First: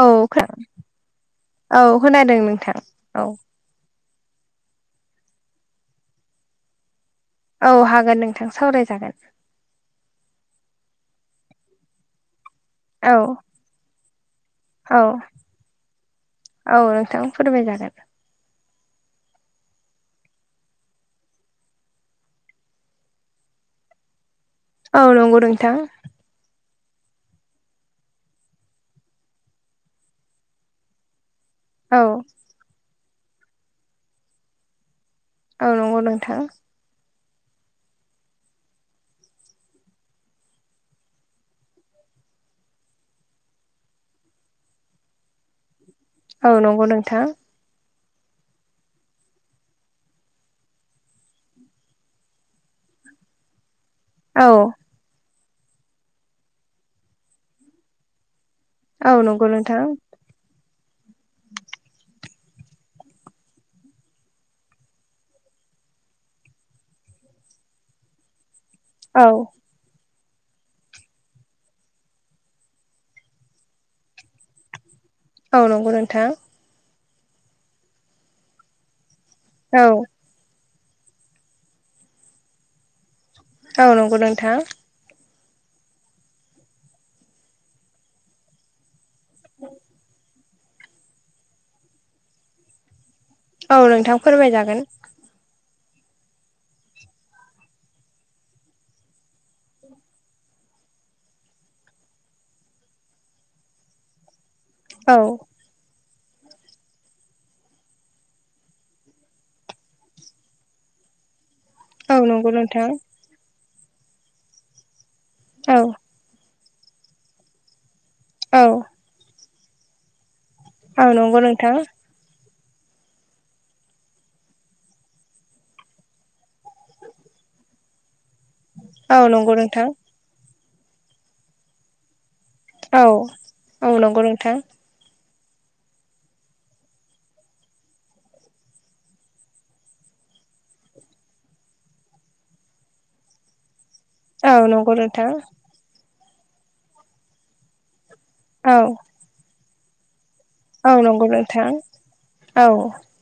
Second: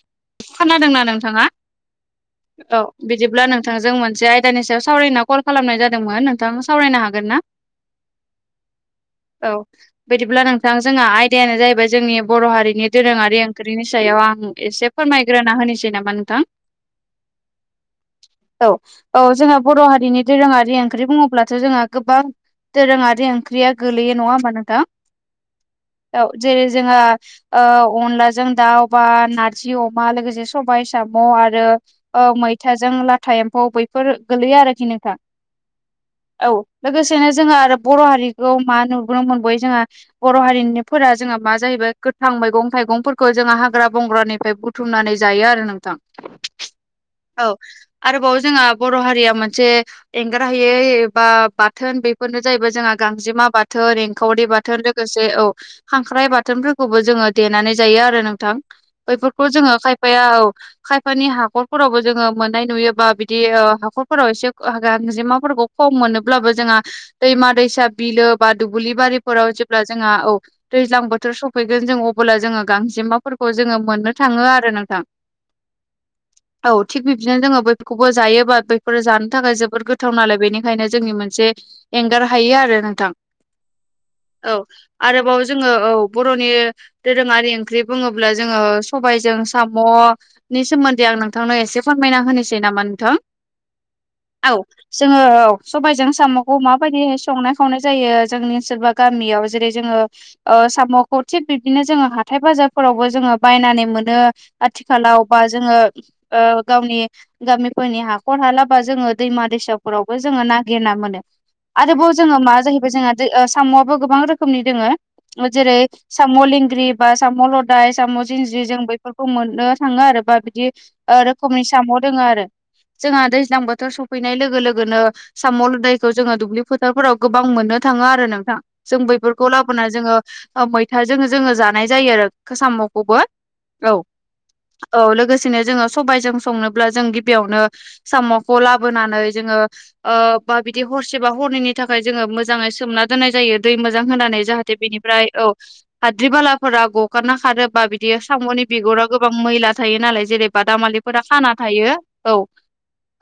औ खोनादोंना नोंथाङा औ खोनादों नोंथां औ बिदिब्ला नों नोंथांजों मोनसे आयदानि सायाव सावरायनो कल खालामनाय जादोंमोन नोंथाङा सावरायनो हागोन ना? औ हागोन नोंथां सावरायजागोन औ बिदिब्ला नोंथां जोंहा आयदायानो जाहैबाय जोंनि बर' हारिनि औ दोरोङारि ख्रिनि सायाव आं एसे औ फोरमायग्रोना होनोसै नामा नोंथां? औ नोंथां फोरमायजागोन औ औ जोंहा बर' हारिनि दोरोङारि ओंख्रि बुङोब्लाथ' जोंहा गोबां दोरोङारि ओंख्रिया गोलैयो नङा होमबा नोंथां? औ नंगौ नोंथां औ जेरै जोङो ओ अनलाजों दाउ बा नार जि अमा लोगोसे सबाय साम' आरो औ ओ मैथाजों लाथ था एम्फौ बैफोर गोलैयो आरोखि नोंथा औ नोंगौ नोंथां लोगोसेनो जोङो आरो बर' हारिखौ मा नुुबोनो मोनबयो जोङा बर' हारिनिफोरा जोंहा मा जाहैबाय गोथां मैगं थाइगंफोरखौ जोंहा हाग्रा बंग्रानिब फ्राय बुथुमनानै जायो आरो नोंथां औ नंगौ नोंथां औ आरोबाव जोंहा बर' हारिया मोनसे एंगारहायै एबा बाथोन बेफोरनो जाहैबाय जोंहा गांजेमा बाथोन एं खावरि औ बाथोन लोगोसे औ खांख्राइ बाथोनफोरखौबो जोङो देनानै जायो आरो नोंथां औ नंगौ बैफोरखौ जोङो नोंथां खायफाया औ खायफानि हाखरफोरावबो जोङो मोननाय नुयो बा बिदि ओ हाखरफोराव एसे ओ हो गांजेमाफोरखौ खम मोनोब्लाबो जोङा दैमा दैसा बिलो बा दुबुलि औ बारिफोराव जोब ब्ला जोङा औ दैज्लां बोथोर सफैगोन जों अबोला जोङो गांजेमाफोरखौ जोङो मोननो थाङो आरो नोंथां औ नंगौ नोंथां औ थिग बिब्दिनो जोङो बैखौबो जायोबा बैफोर जानो थाखाय औ जोबोद गोथाव नालाय बेनि खायनो जोंनि मोनसे एंगार हायो आरो नोंथां औ नंगौ नोंथां औ आरोबाव जोङो औ बर'नि दोरोङारि ओंख्रि बुङोब अब्ला जोङो सबायजों साम' नि सोमोन्दै आं नोंथांनो एसे फोरमायना होनोसै नामा नोंथां? औ नोंथां औ फोरमायजागोन जोङो औ सबायजों साम'खौ माबायदिहै संनाय खावनाय जायो जोंनि ओनसोल बा गामियाव जेरै जोङो ओ साम'खौ थिग बिबदिनो जोङो हाथाय बाजाब फोरावबो जोङो बायनानै मोनो औ आथिखालाव बा जोङो ओ गावनि गामिफोरनि हाखर हाला बा जोङो दैमा दैसाफोरावबो जोङो नागिरना मोनो। आरोबाव औ जोङो नंगौ मा नोंथां जाहैबाय जोंहा दै ओ साम'आबो गोबां रोखोमनि दोङो औ जेरै- साम' लेंग्रि बा साम' लदाय साम' औ जिन्ज्रि जों बैफोरखौ मोननो थाङो आरो बा बिदि औ ओ नंगौ रोखोमनि नोंथां साम' दोङो आरो जोंहा दैज्लां बोथोर सफैनाय लोगो लोगोनो साम' लदायखौ जोङो दुब्लि फोथारफोराव गोबां मोननो थाङो आरो नोंथां जों औ बैफोरखौ नंगौ नोंथां लाबोना जोङो ओ मैथाजों जोङो जानाय जायो आरो खो औ साम'खौबो औ नंगौ नोंथां औ लोगोसेनो जोङो सबायजों संनोब्ला जों गिबियावनो साम'खौ लाबोनानै जोङो ओ बा बिदि हरसे बा हरनैनि थाखाय जोङो मोजाङै सोमना दोननाय जायो दै मोजां होनानै औ जाहाथे नंगौ बेनिफ्राय नोंथां औ हाद्रि बालाफोरा गगारना खारो बा बि बियो साम'नि औ बिगुरा गोबां मैला थायो नालाय जेरै- औ बादामालिफोरा नंगौ खाना नोंथां थायो औ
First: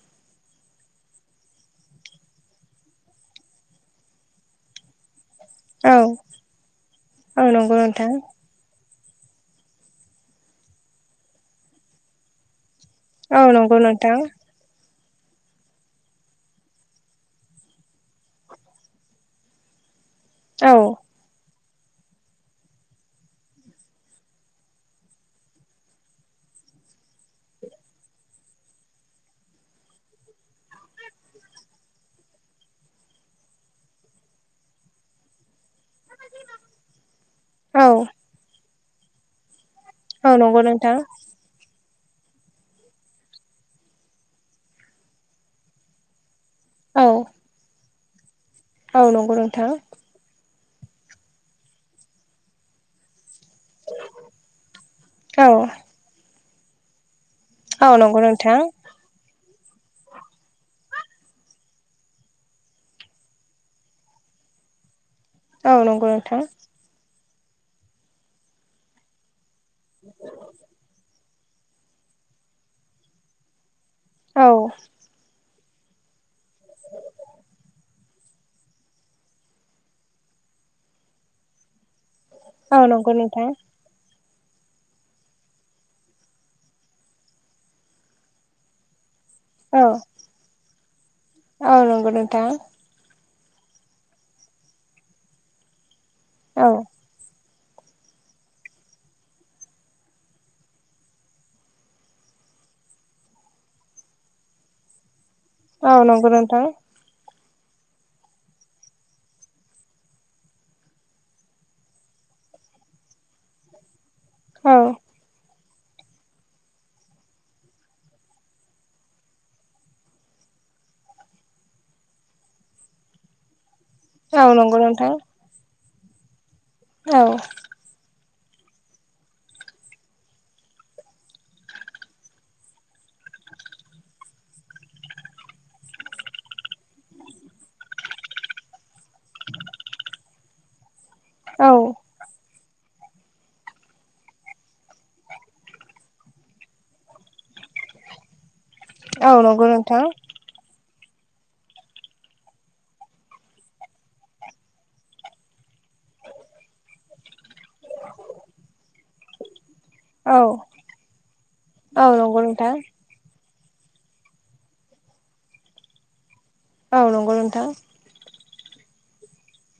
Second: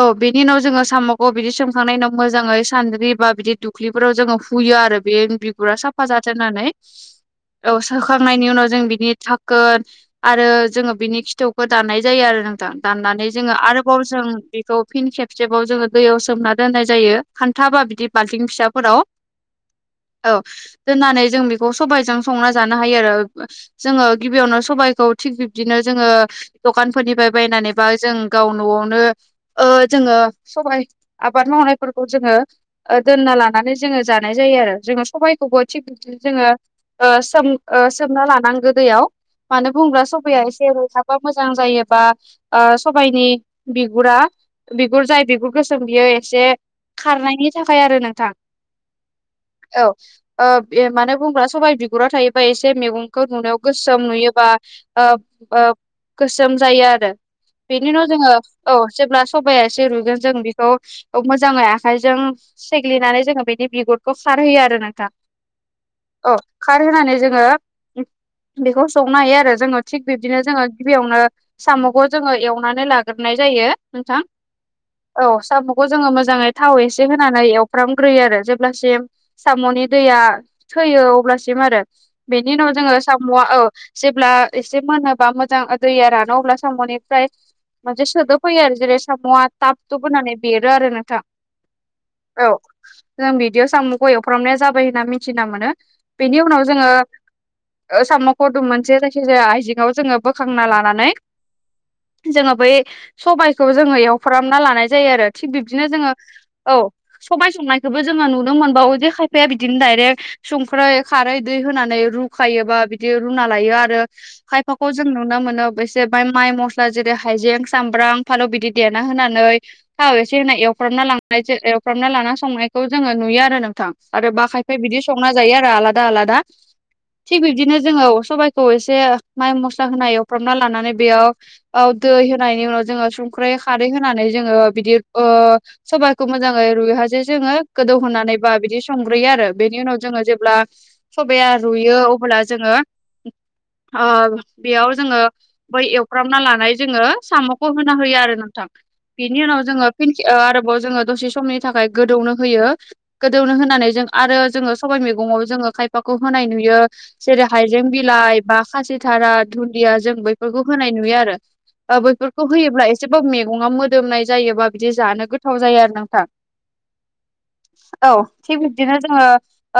औ बिनि उनाव जोङो साम'खौ बिदि सोमखांनायनि उनाव मोजाङै सानद्रि बा बिदि दुख्लिफोराव जोङो हुयो आरो। बे बिगुरा साफा औ जाथों होननानै औ नंगौ नोंथां सोखांनायनि उनाव जों बिनि थाखोन आरो जोङो बिनि खिथौखौ दानाय जायो आरो नोंथां। दाननानै औ जोङो नंगौ आरोबाव नोंथां जों बि खौ फिन खेबसेबाव जोङो दैयाव सोमना दोननाय जायो खान्था बा बिदि बाल्थिं फिसाफोराव औ दोननानै जों बेखौ सबायजों संना जानो हायो आरो जोङो गिबियावनो सबाइखौ थिग बिब्दिनो जोङो दखानफोरनिफ्राय बायनानै बा जों गाव न'आवनो ओ जोङो सबाय आबाद मावनायफोरखौ जोङो ओ दोनना लानानै जोङो जानाय जायो आरो जोङो सबायखौबो थिग जोङो ओ सोम ओ औ सोमना लानांगौ दैयाव मानो बुङोबा औ सबायआ नंगौ एसे नोंथां रुयहाबबा मोजां जायोबा ओ सबाइनि बिगुरा बिगुर जाय बिगुर गोसोम बियो एसे औ खारनायनि थाखाय आरो नोंथां। औ नंगौ नोंथां औ ओ ए मानो बुङोब्ला सबाय बिगुरा थायोबा एसे मैगंखौ नुनायाव गोसोम नुयोबा ओ औ ओ गोसोम जायो आरो। बेनि औ उनाव नंगौ जोङो नोंथां औ जेब्ला सबाया एसे रुइगोन जों बेखौ मोजाङै आखाइजों सेग्लिनानै जोङो बेनि बिगुरखौ खारहोयो आरो नोंथां। औ नंगौ औ नोंथां। खारहोनानै जोङो बेखौ संनो हायो आरो जोङो थिग बिब्दिनो जोङो गिबियावनो साम'खौ जोङो एवनानै लाग्रोनाय जायो नोंथां औ औ साम' खौ जोङो मोजाङै थाव एसे होनानै एवफ्रामग्रोयो आरो जेब्लासिम साम'नि दैया थैयो अब्लासिम आरो बेनि उनाव औ जोङो नंगौ साम'आ नोंथां औ जेब्ला एसे मोनोबा मोजां दैया रानो अब्ला साम'निफ्राय मोनसे सोदोब फैयो आरो जेरै- साम'आ टाब औ थुुब होनानै बेरो आरो नोंथां औ नंगौ नोंथां औ जों बिदियाव सामुखौ एवफ्रामनाया जाबाय होनना मिथिना मोनो बेनि उनाव औ जोङो ओ साम'खौ दुम मोनसे जायखिजाया आइजेङाव जोङो बोखांना लानानै जोङो बै सबाइखौ जोङो एवफ्रामना लानाय जायो आरो थिग बिब्दिनो औ जोङो नंगौ नोंथां औ सबाय संनायखौबो जोङो नुनो मोनबावो जे खायफाया बिदिनो दायरेक्ट संख्रै खारै दै हो नानै रुखायो बा बिदि रुना लायो आरो औ खायफाखौ जों नुना मोनो बिस जे बाय माइ मस्ला जेरै- हाइजें सामब्राम फालौ बिदि देना होनानै थाव एसे होना एवफ्रामना लांनाय एवफ्रामना लाना संनायखौ जोङो नुयो आरो नोंथां। आरो बा औ नंगौ खायफाया बिदि नोंथां संना जायो आरो आलादा आलादा औ थिग बिब्दिनो जोङो सबाइखौ एसे माइ मस्ला होना एवफ्रामना लानानै बेयाव औ दै होनायनि उनाव जोङो संख्रै खारै होनानै जोङो बिदि ओ सबाइखौ मोजाङै रुइहासे जोङो गोदौ होनोनानै बा बिदि संग्रोयो आरो बेनि उनाव जोङो जेब्ला सबाया औ रुयो अब्ला जोङो ओ बेयाव जोङो बै एवफ्रामना लानाय जोङो साम'खौ होना होयो आरो नोंथां। औ बिनि नंगौ उनाव नोंथां जोङो फिन खे-आरोबाव जोङो दसे समनि थाखाय गोदौनो होयो गोदौनो होनानै जों आरो जोङो सबाय मैगङाव जोङो खाय फाखौ होनाय नुयो। जेरै हाइजें बिलाइ बा खासिथारा दुन्दिया जों बैफोरखौ होनाय नुयो आरो। औ ओ औ नंगौ बैफोरखौ होयोब्ला नोंथां एसेबाबो मैगङाव मोदोमनाय जायो बा बिदि जानो गोथाव जायो आरो नोंथां। औ नंगौ नोंथां औ थिग बिब्दिनो जोङो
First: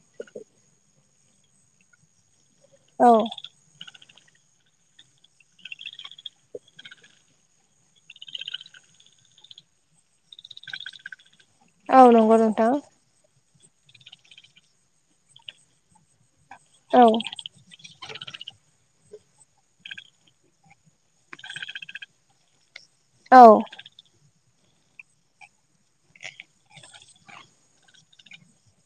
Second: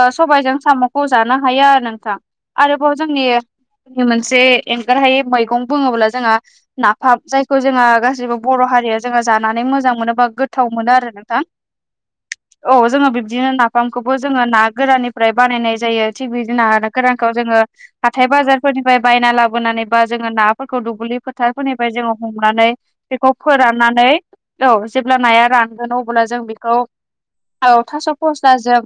ओ सबायजों साम'खौ जानो हायो आरो नोंथां। आरोबाव औ जोंनिनो मोनसे एंगारहायै मैगं बुङोब्ला जोंहा नाफाम जायखौ जोंहा गासिबो बर' हारिया जोंहा जानानै मोजां मोनो बा गोथाव मोनो आरो नोंथां। औ नंगौ नोंथां औ जोङो बिब्दिनो नाफामखौबो जोङो ना गोराननिफ्राय बानायनाय जायो। थिग बिदिनो ना गोरानखौ जोङो हाथाय बाजारफोरनिफ्राय बायना लाबोनानै बा जोङो नाफोरखौ दुब्लि फोथारफोरनिफ्राय जोङो हमनानै बेखौ औ फोराननानै औ जेब्ला नाया रानगोन अब्ला जों बेखौ औ थास' फस्ला जों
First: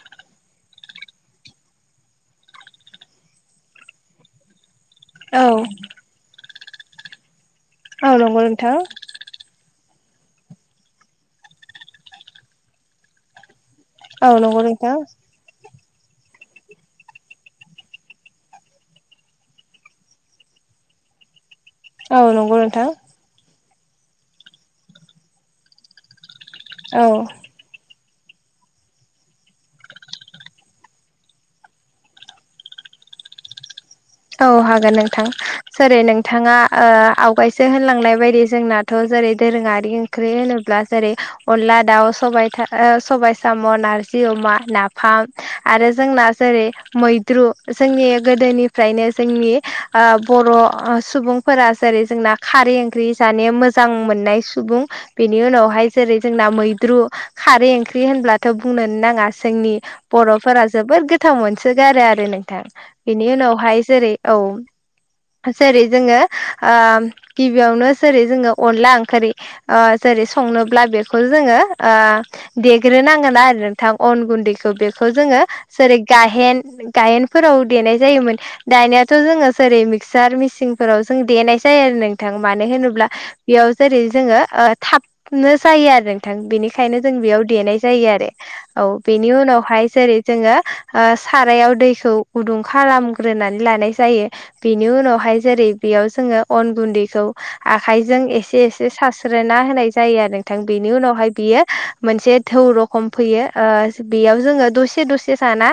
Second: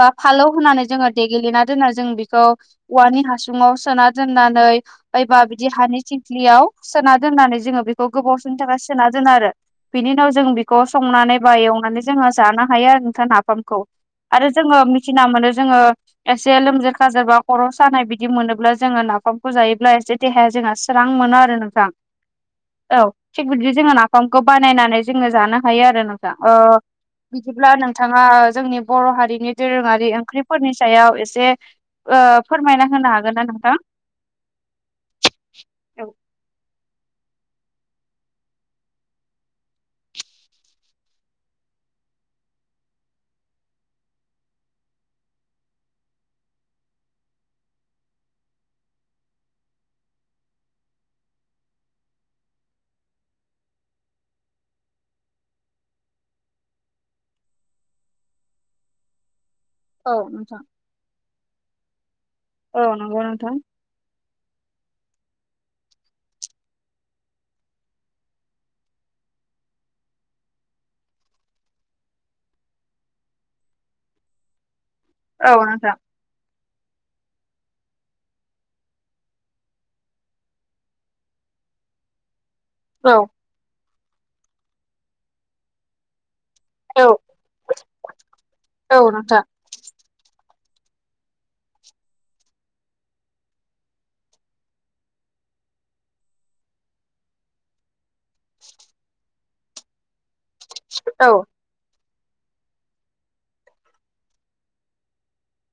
बा फालौ होनानै जोङो देग्लिना दोनना जों बेखौ औवानि हासुङाव सोना दोननानै ऐबा बिदि औ हानि थिंख्लियाव सोना दोननानै जोङो बेखौ औ गोबाव नंगौ समनि नोंथां थाखाय सोना दोनो आरो। बिनि उनाव जों बेखौ संनानै बा एवनानै जोंहा जानो हायो आरो नोंथां नाफामखौ। औ आरो नंगौ जोङो नोंथां मिथिना मोनो जोङो एसे लोमजा खाजा बा खर' सानाय बिदि मोनोब्ला जोङो नाफामखौ जायोब्ला एसे देहाया जोंहा स्रां मोनो आरो नोंथां औ नंगौ औ नोंथां थिग बिदि जोङो नाफामखौ बानायनानै जोङो जानो हायो आरो नोंथां ओ औ बिदिब्ला नोंथाङा जोंनि बर' हारिनि दोरोङारि ओंख्रिफोरनि सायाव एसे फोरमायना होनो हागोन ना नोंथां? औ हागोन नोंथां सोरै औ नोंथाङा ओ आवगायसो होनलांनाय बायदि जोंना थ' जेरै दोरोङारि ओंख्रि होनोब्ला जेरै अनला दाउ सबाय था ओ सबाय साम' नार जि अमा नाफाम आरो जोंना जेरै मैद्रु जोंनि गोदोनि फ्रायनो जोंनि ओ बर' सुबुंफोरा जेरै जोंना खारै ओंख्रि जानाया मोजां मोननाय सुबुं बेनि उनावहाय जेरै जोंना मैद्रु खारै ओंख्रि होनब्लाथ' बुंनोन नाङा जोंनि औ नोंथां। बर'फोरा जोबोद गोथाव मोनसोगारो आरो नोंथां औ नंगौ बेनि नोंथां उनावहाय जेरै औ जेरै जोङो ओ गिबियावनो जेरै जोङो अनला ओंख्रि ओ जेरै संनोब्ला बेखौ जोङो ओ देग्रो नांगोना आरो नोंथां अन गुन्दैखौ बे खौ जोङो औ नोंथां जेरै गायेन गायेनफोराव देनाय जायोमोन। दानियाथ' जोङो जेरै मिक्सार मेसिनफोराव जों देनाय जायो आरो नोंथां मानो होनोब्ला औ बेयाव जेरै जोङो ओ थाबनो जायो आरो नोंथां बेनिखा यनो औ जों बेयाव देनाय जायो आरो औ बेनि उनावहाय जेरै जोङो ओ सारायाव दैखौ गुदुं खालामग्रोनानै लानाय जायो। बेनि उनावहाय जेरै बेयाव जोङो अन गुन्दैखौ आखाइजों एसे एसे सास्रोना होनाय जायो आरो नोंथां बेनि उनावहाय औ बियो मोनसे थौ रखम फैयो ओ बेयाव जोङो दसे दसे साना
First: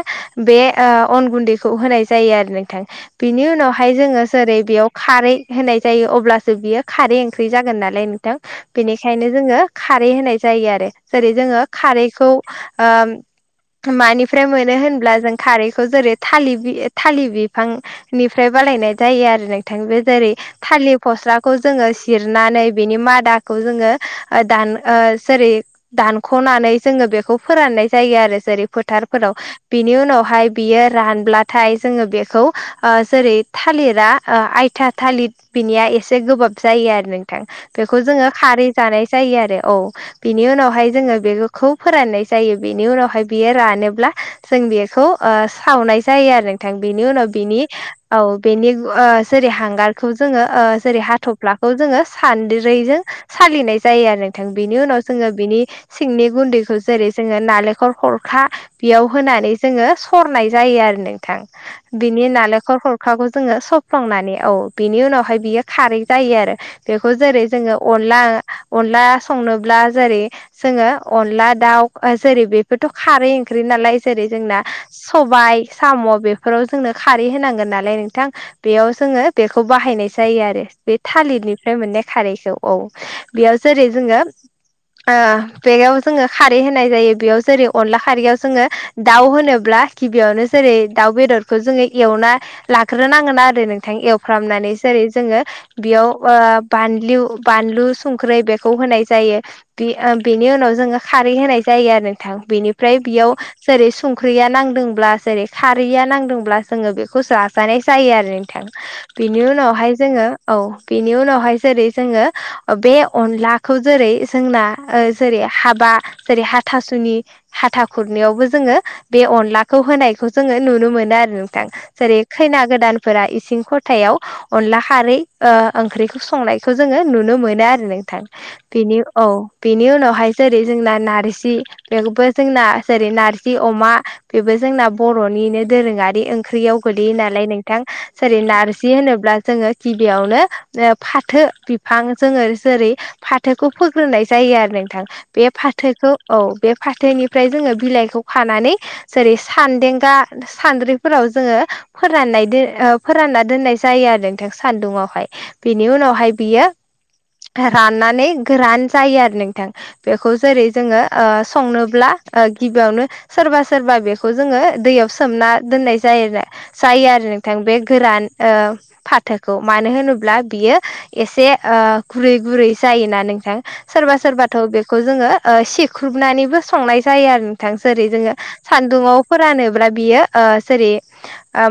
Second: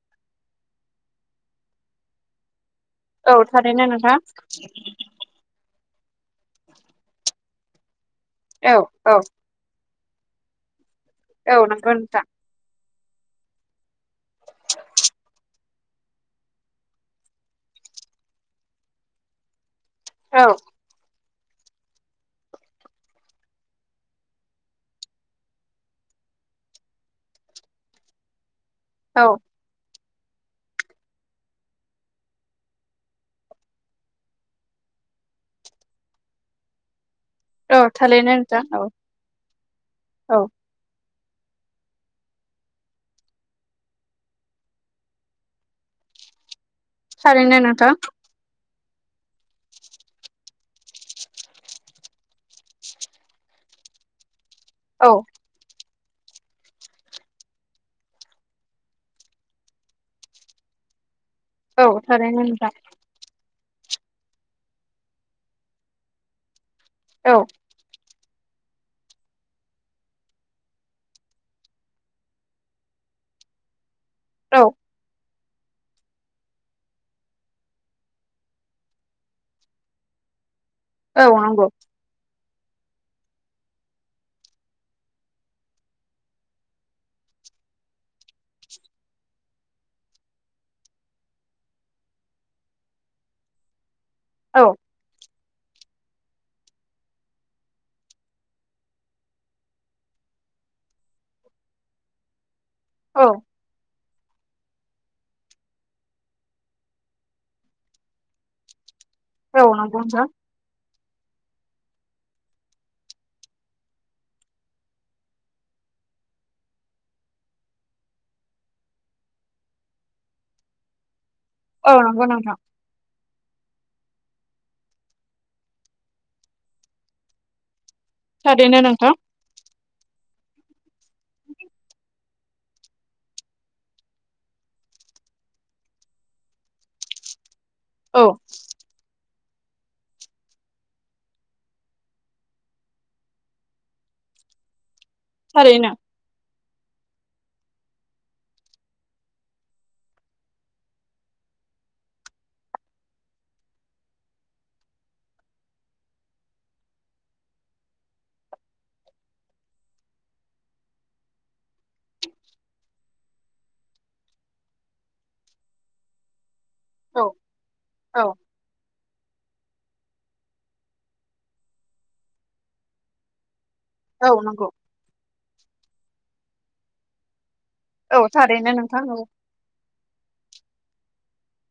बे ओ अन गुन्दैखौ होनाय जायो आरो नोंथां औ बिनि थारैनो उनावहाय नोंथां जोङो जेरै बेयाव खारै होनाय जायो अब्लासो बियो खारै ओंख्रि जागोन नालाय नोंथां औ औ बेनिखायनो जोङो खारै होनाय जायो आरो जेरै औ जोङो नंगौ नोंथां खारैखौ ओ मानिफ्राय मोनो होनब्ला जों खारैखौ जेरै थालिर बि थालिर बिफांनिफ्राय बालायनाय जायो आरो नोंथां जेरै औ थालिर फस्लाखौ जोङो सिरनानै बेनि मादाखौ जोङो ओ दान ओ जेरै दानख'नानै जोङो बेखौ फोराननाय जायो आरो जेरै औ फोथारफोराव बिनि उनावहाय बियो रानब्लाथाय जोङो बेखौ जेरै थालिरा आयथा थालिर बिनिया एसे गोबाब जायो आरो नों औ बेखौ जोङो थारैनो नोंथां खारै औ जानाय जायो आरो औ बिनि औ उनावहाय जोङो बे खौ फोराननाय जायो बेनि उनावहाय बियो रानोब्ला जों बेखौ सावनाय जायो आरो नोंथां बेनि उनाव थारैनो बिनि नोंथां औ। बेनि जेरै हांगारखौ जोङो जेरै हाथ'फ्लाखौ जोङो सानद्रैजों सालिनाय जायो आरो नोंथां बेनि उनाव औ जोङो बिनि सिंनि गुन्दैखौ जेरै जोङो नालेंखर खरखा बेयाव होनानै जोङो सरनाय जायो आरो नोंथां औ बिनि थारैनो नोंथां नालेंखर अखाखौ जोङो सौफ्लंनानै औ बिनि उनावहाय बियो खारै जायो आरो। बेखौ औ जेरै जोङो अनला अनला संनोब्ला जेरै जोङो अनला दाउ जेरै बेफोरथ' खारै ओंख्रि नालाय जेरै जोंना औ सबायाइ साम' बेफोराव जोंनो खारै होनांगोन नालाय नोंथां। बेयाव जोङो बेखौ बाहायनाय जायो आरो बे औ नंगौ थालिरनिफ्राय मोननाय खारैखौ औ बेयाव जेरै जोङो बेगयाव जोङो खारै होनाय जायो बेयाव जेरै अनला खारैयाव जोङो दाउ होनोब्ला गिबियावनो जेरै दाउ बेदरखौ जोङो एवना लाग्रोनांगोन आरो नोंथां ऐव औ खालामनानै जेरै जोङो बेयाव बानलु बानलु संख्रै बेखौ होनाय जायो। बे बेनि उनाव जोङो खारै होनाय जायो आरो नोंथां बेनि ओमफ्राय औ बेयाव जेरै संख्रिया नांदोंब्ला जेरै खारैया नांदोंब्ला जोङो बेखौसो जाजानाय जायो आरो नोंथां। बिनि औ उनावहाय नंगौ नोंथां जोङो औ बेनि उनावहाय जेरै जोङो बे अनलाखौ जेरै जोंना जेरै हाबा जेरै हाथासुनि। हाथा खुरनाययावबो जोङो बे अनलाखौ होनाय बे खौ जोङो नुनो मोनो आरो नोंथां औ जेरै नंगौ नोंथां खैना गोदानफोरा इसिं खथायाव अनला खारै ओंख्रिखौ संनायखौ जोङो नुनो मोनो आरो नोंथां। थारैनो बेनि नोंथां औ बेनि उनावहाय जेरै जोंना नारजि। बेबो जोंना जेरै नारजि अमा बेबो जोंना बर'निनो दोरोङारि ओंख्रियाव गोलैयो नालाय नोंथां औ जेरै नारजि जि होनोब्ला जोङो गिबियावनो फाथो बिफां जोङो जेरै फाथोखौ फोग्रोनाय जायो आरो नोंथां। बे थारैनो फाथोखौ औ बे फाथोनिफ्राय जोङो बिलाइखौ खानानै जेरै सान्देंगा सान्द्रिफोराव जोङो फोराननाय फोरानना दोननाय जायो आरो नोंथां सान्दुंावहाय बेनि उनावहाय बियो राननानै गोरान जायो आरो नोंथां। बेखौ जेरै जोङो संनोब्ला गिबियावनो सोरबा सोरबा बेखौ जोङो दैयाव सोमना दोननाय जायोना जायो औ आरो नोंथां बे औ गोरान फाथ खोथाखौ मानो होनोब्ला बियो एसे गुरै गुरै जायोना नोंथां। सोरबा औ सोरबाथ' नंगौ बेखौ जोङो सेख्रुबनानैबो संनाय जायो आरो बिथां सेरै औ जोङो थारैनो नोंथां औ सान्दुङाव फोरानोब्ला बियो जेरै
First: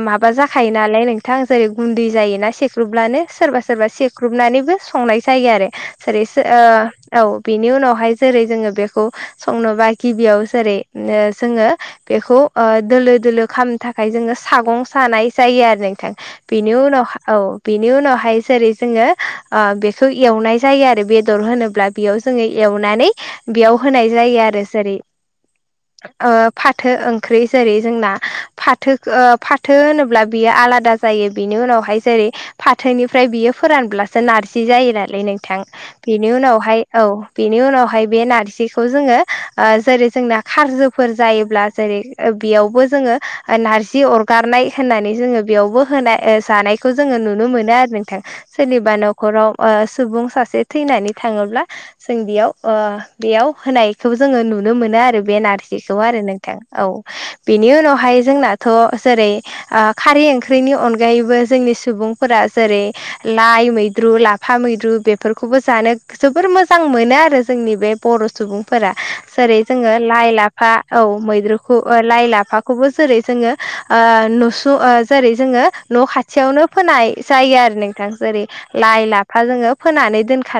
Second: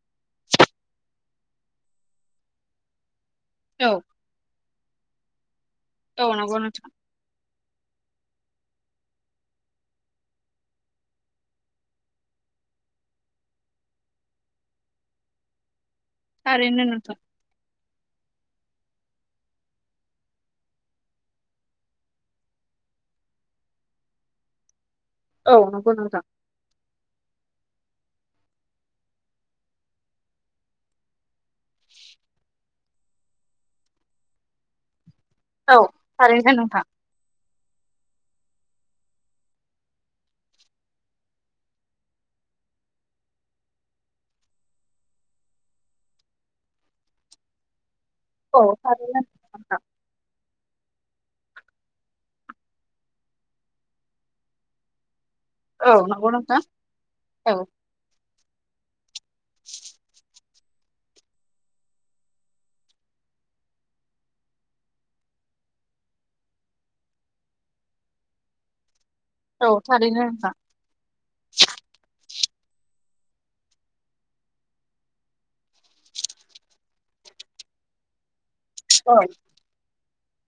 माबा जाखायो नालाय नोंथां जेरै गुन्दै जायोना सेख्लुब्लानो सोरबा सोरबा औ सेख्रुबनानैबो संनाय जायो आरो जेरै औ नंगौ नोंथां औ बिनि उनावहाय जेरै जोङो बेखौ संनोबा गिबियाव जेरै जोङो। बेखौ दोलो दोलो खालामनो थाखाय जोङो सागं सानाय जायो आरो नोंथां। बिनि थारैनो उनाव नोंथां औ बिनि उनावहाय जेरै जोङो स' एवनाय जायो आरो बेदर होनोब्ला बेयाव जोङो एवनानै बेयाव होनाय जायो आरो जेरै औ नंगौ नोंथां ओ फाथो ओंख्रि जेरै जोंना फाथो फाथो होनोब्ला बियो आलादा जायो बिनि उनावहाय जेरै फाथोनिफ्राय बियो फोरानब्लासो नारजि बिदि जायो नालाय नोंथां औ बेनि थारैनो नोंथां उनावहाय औ बेनि उनावहाय बे नारजिखौ जोङो ओ जेरै जोंना खारजुफोर जायोब्ला जेरै ओ बेयावबो जोङो ओ नारजि अरगारनाय होननानै जोङो बेयावबो होनाय जानाय खौ जोङो नुनो मोनो आरो नोंथां औ सोरनिबा थारैनो न'खराव ओ नोंथां सुबुं सासे थैनानै थाङोब्ला जों बेयाव बेयाव होनायखौबो जोङो नुनो मोनो आरो बे नारजि औ खौ आरो नंगौ नोंथां औ औ बेनि उनावहाय जोंनाथ' जेरै खारै ओं ख्रिनि अनगायैबो जोंनि सुबुंफोरा जेरै लाइ मैद द्रु लाफा मैद्रु बेफोरखौबो जानो जोबोर मोजां मोनो आरो जोंनि बे बर' सुबुं फोरा जेरै औ जोङो थारैनो लाइ नोंथां लाफा औ मैद्रुखौ लाइ लाफाखौबो जेरै जोङो नुसुं जेरै जोङो न' खा थियावनो फोनाय जायो आरो नोंथां जेरै लाइ औ लाफा जोङो फोनानै दोनखा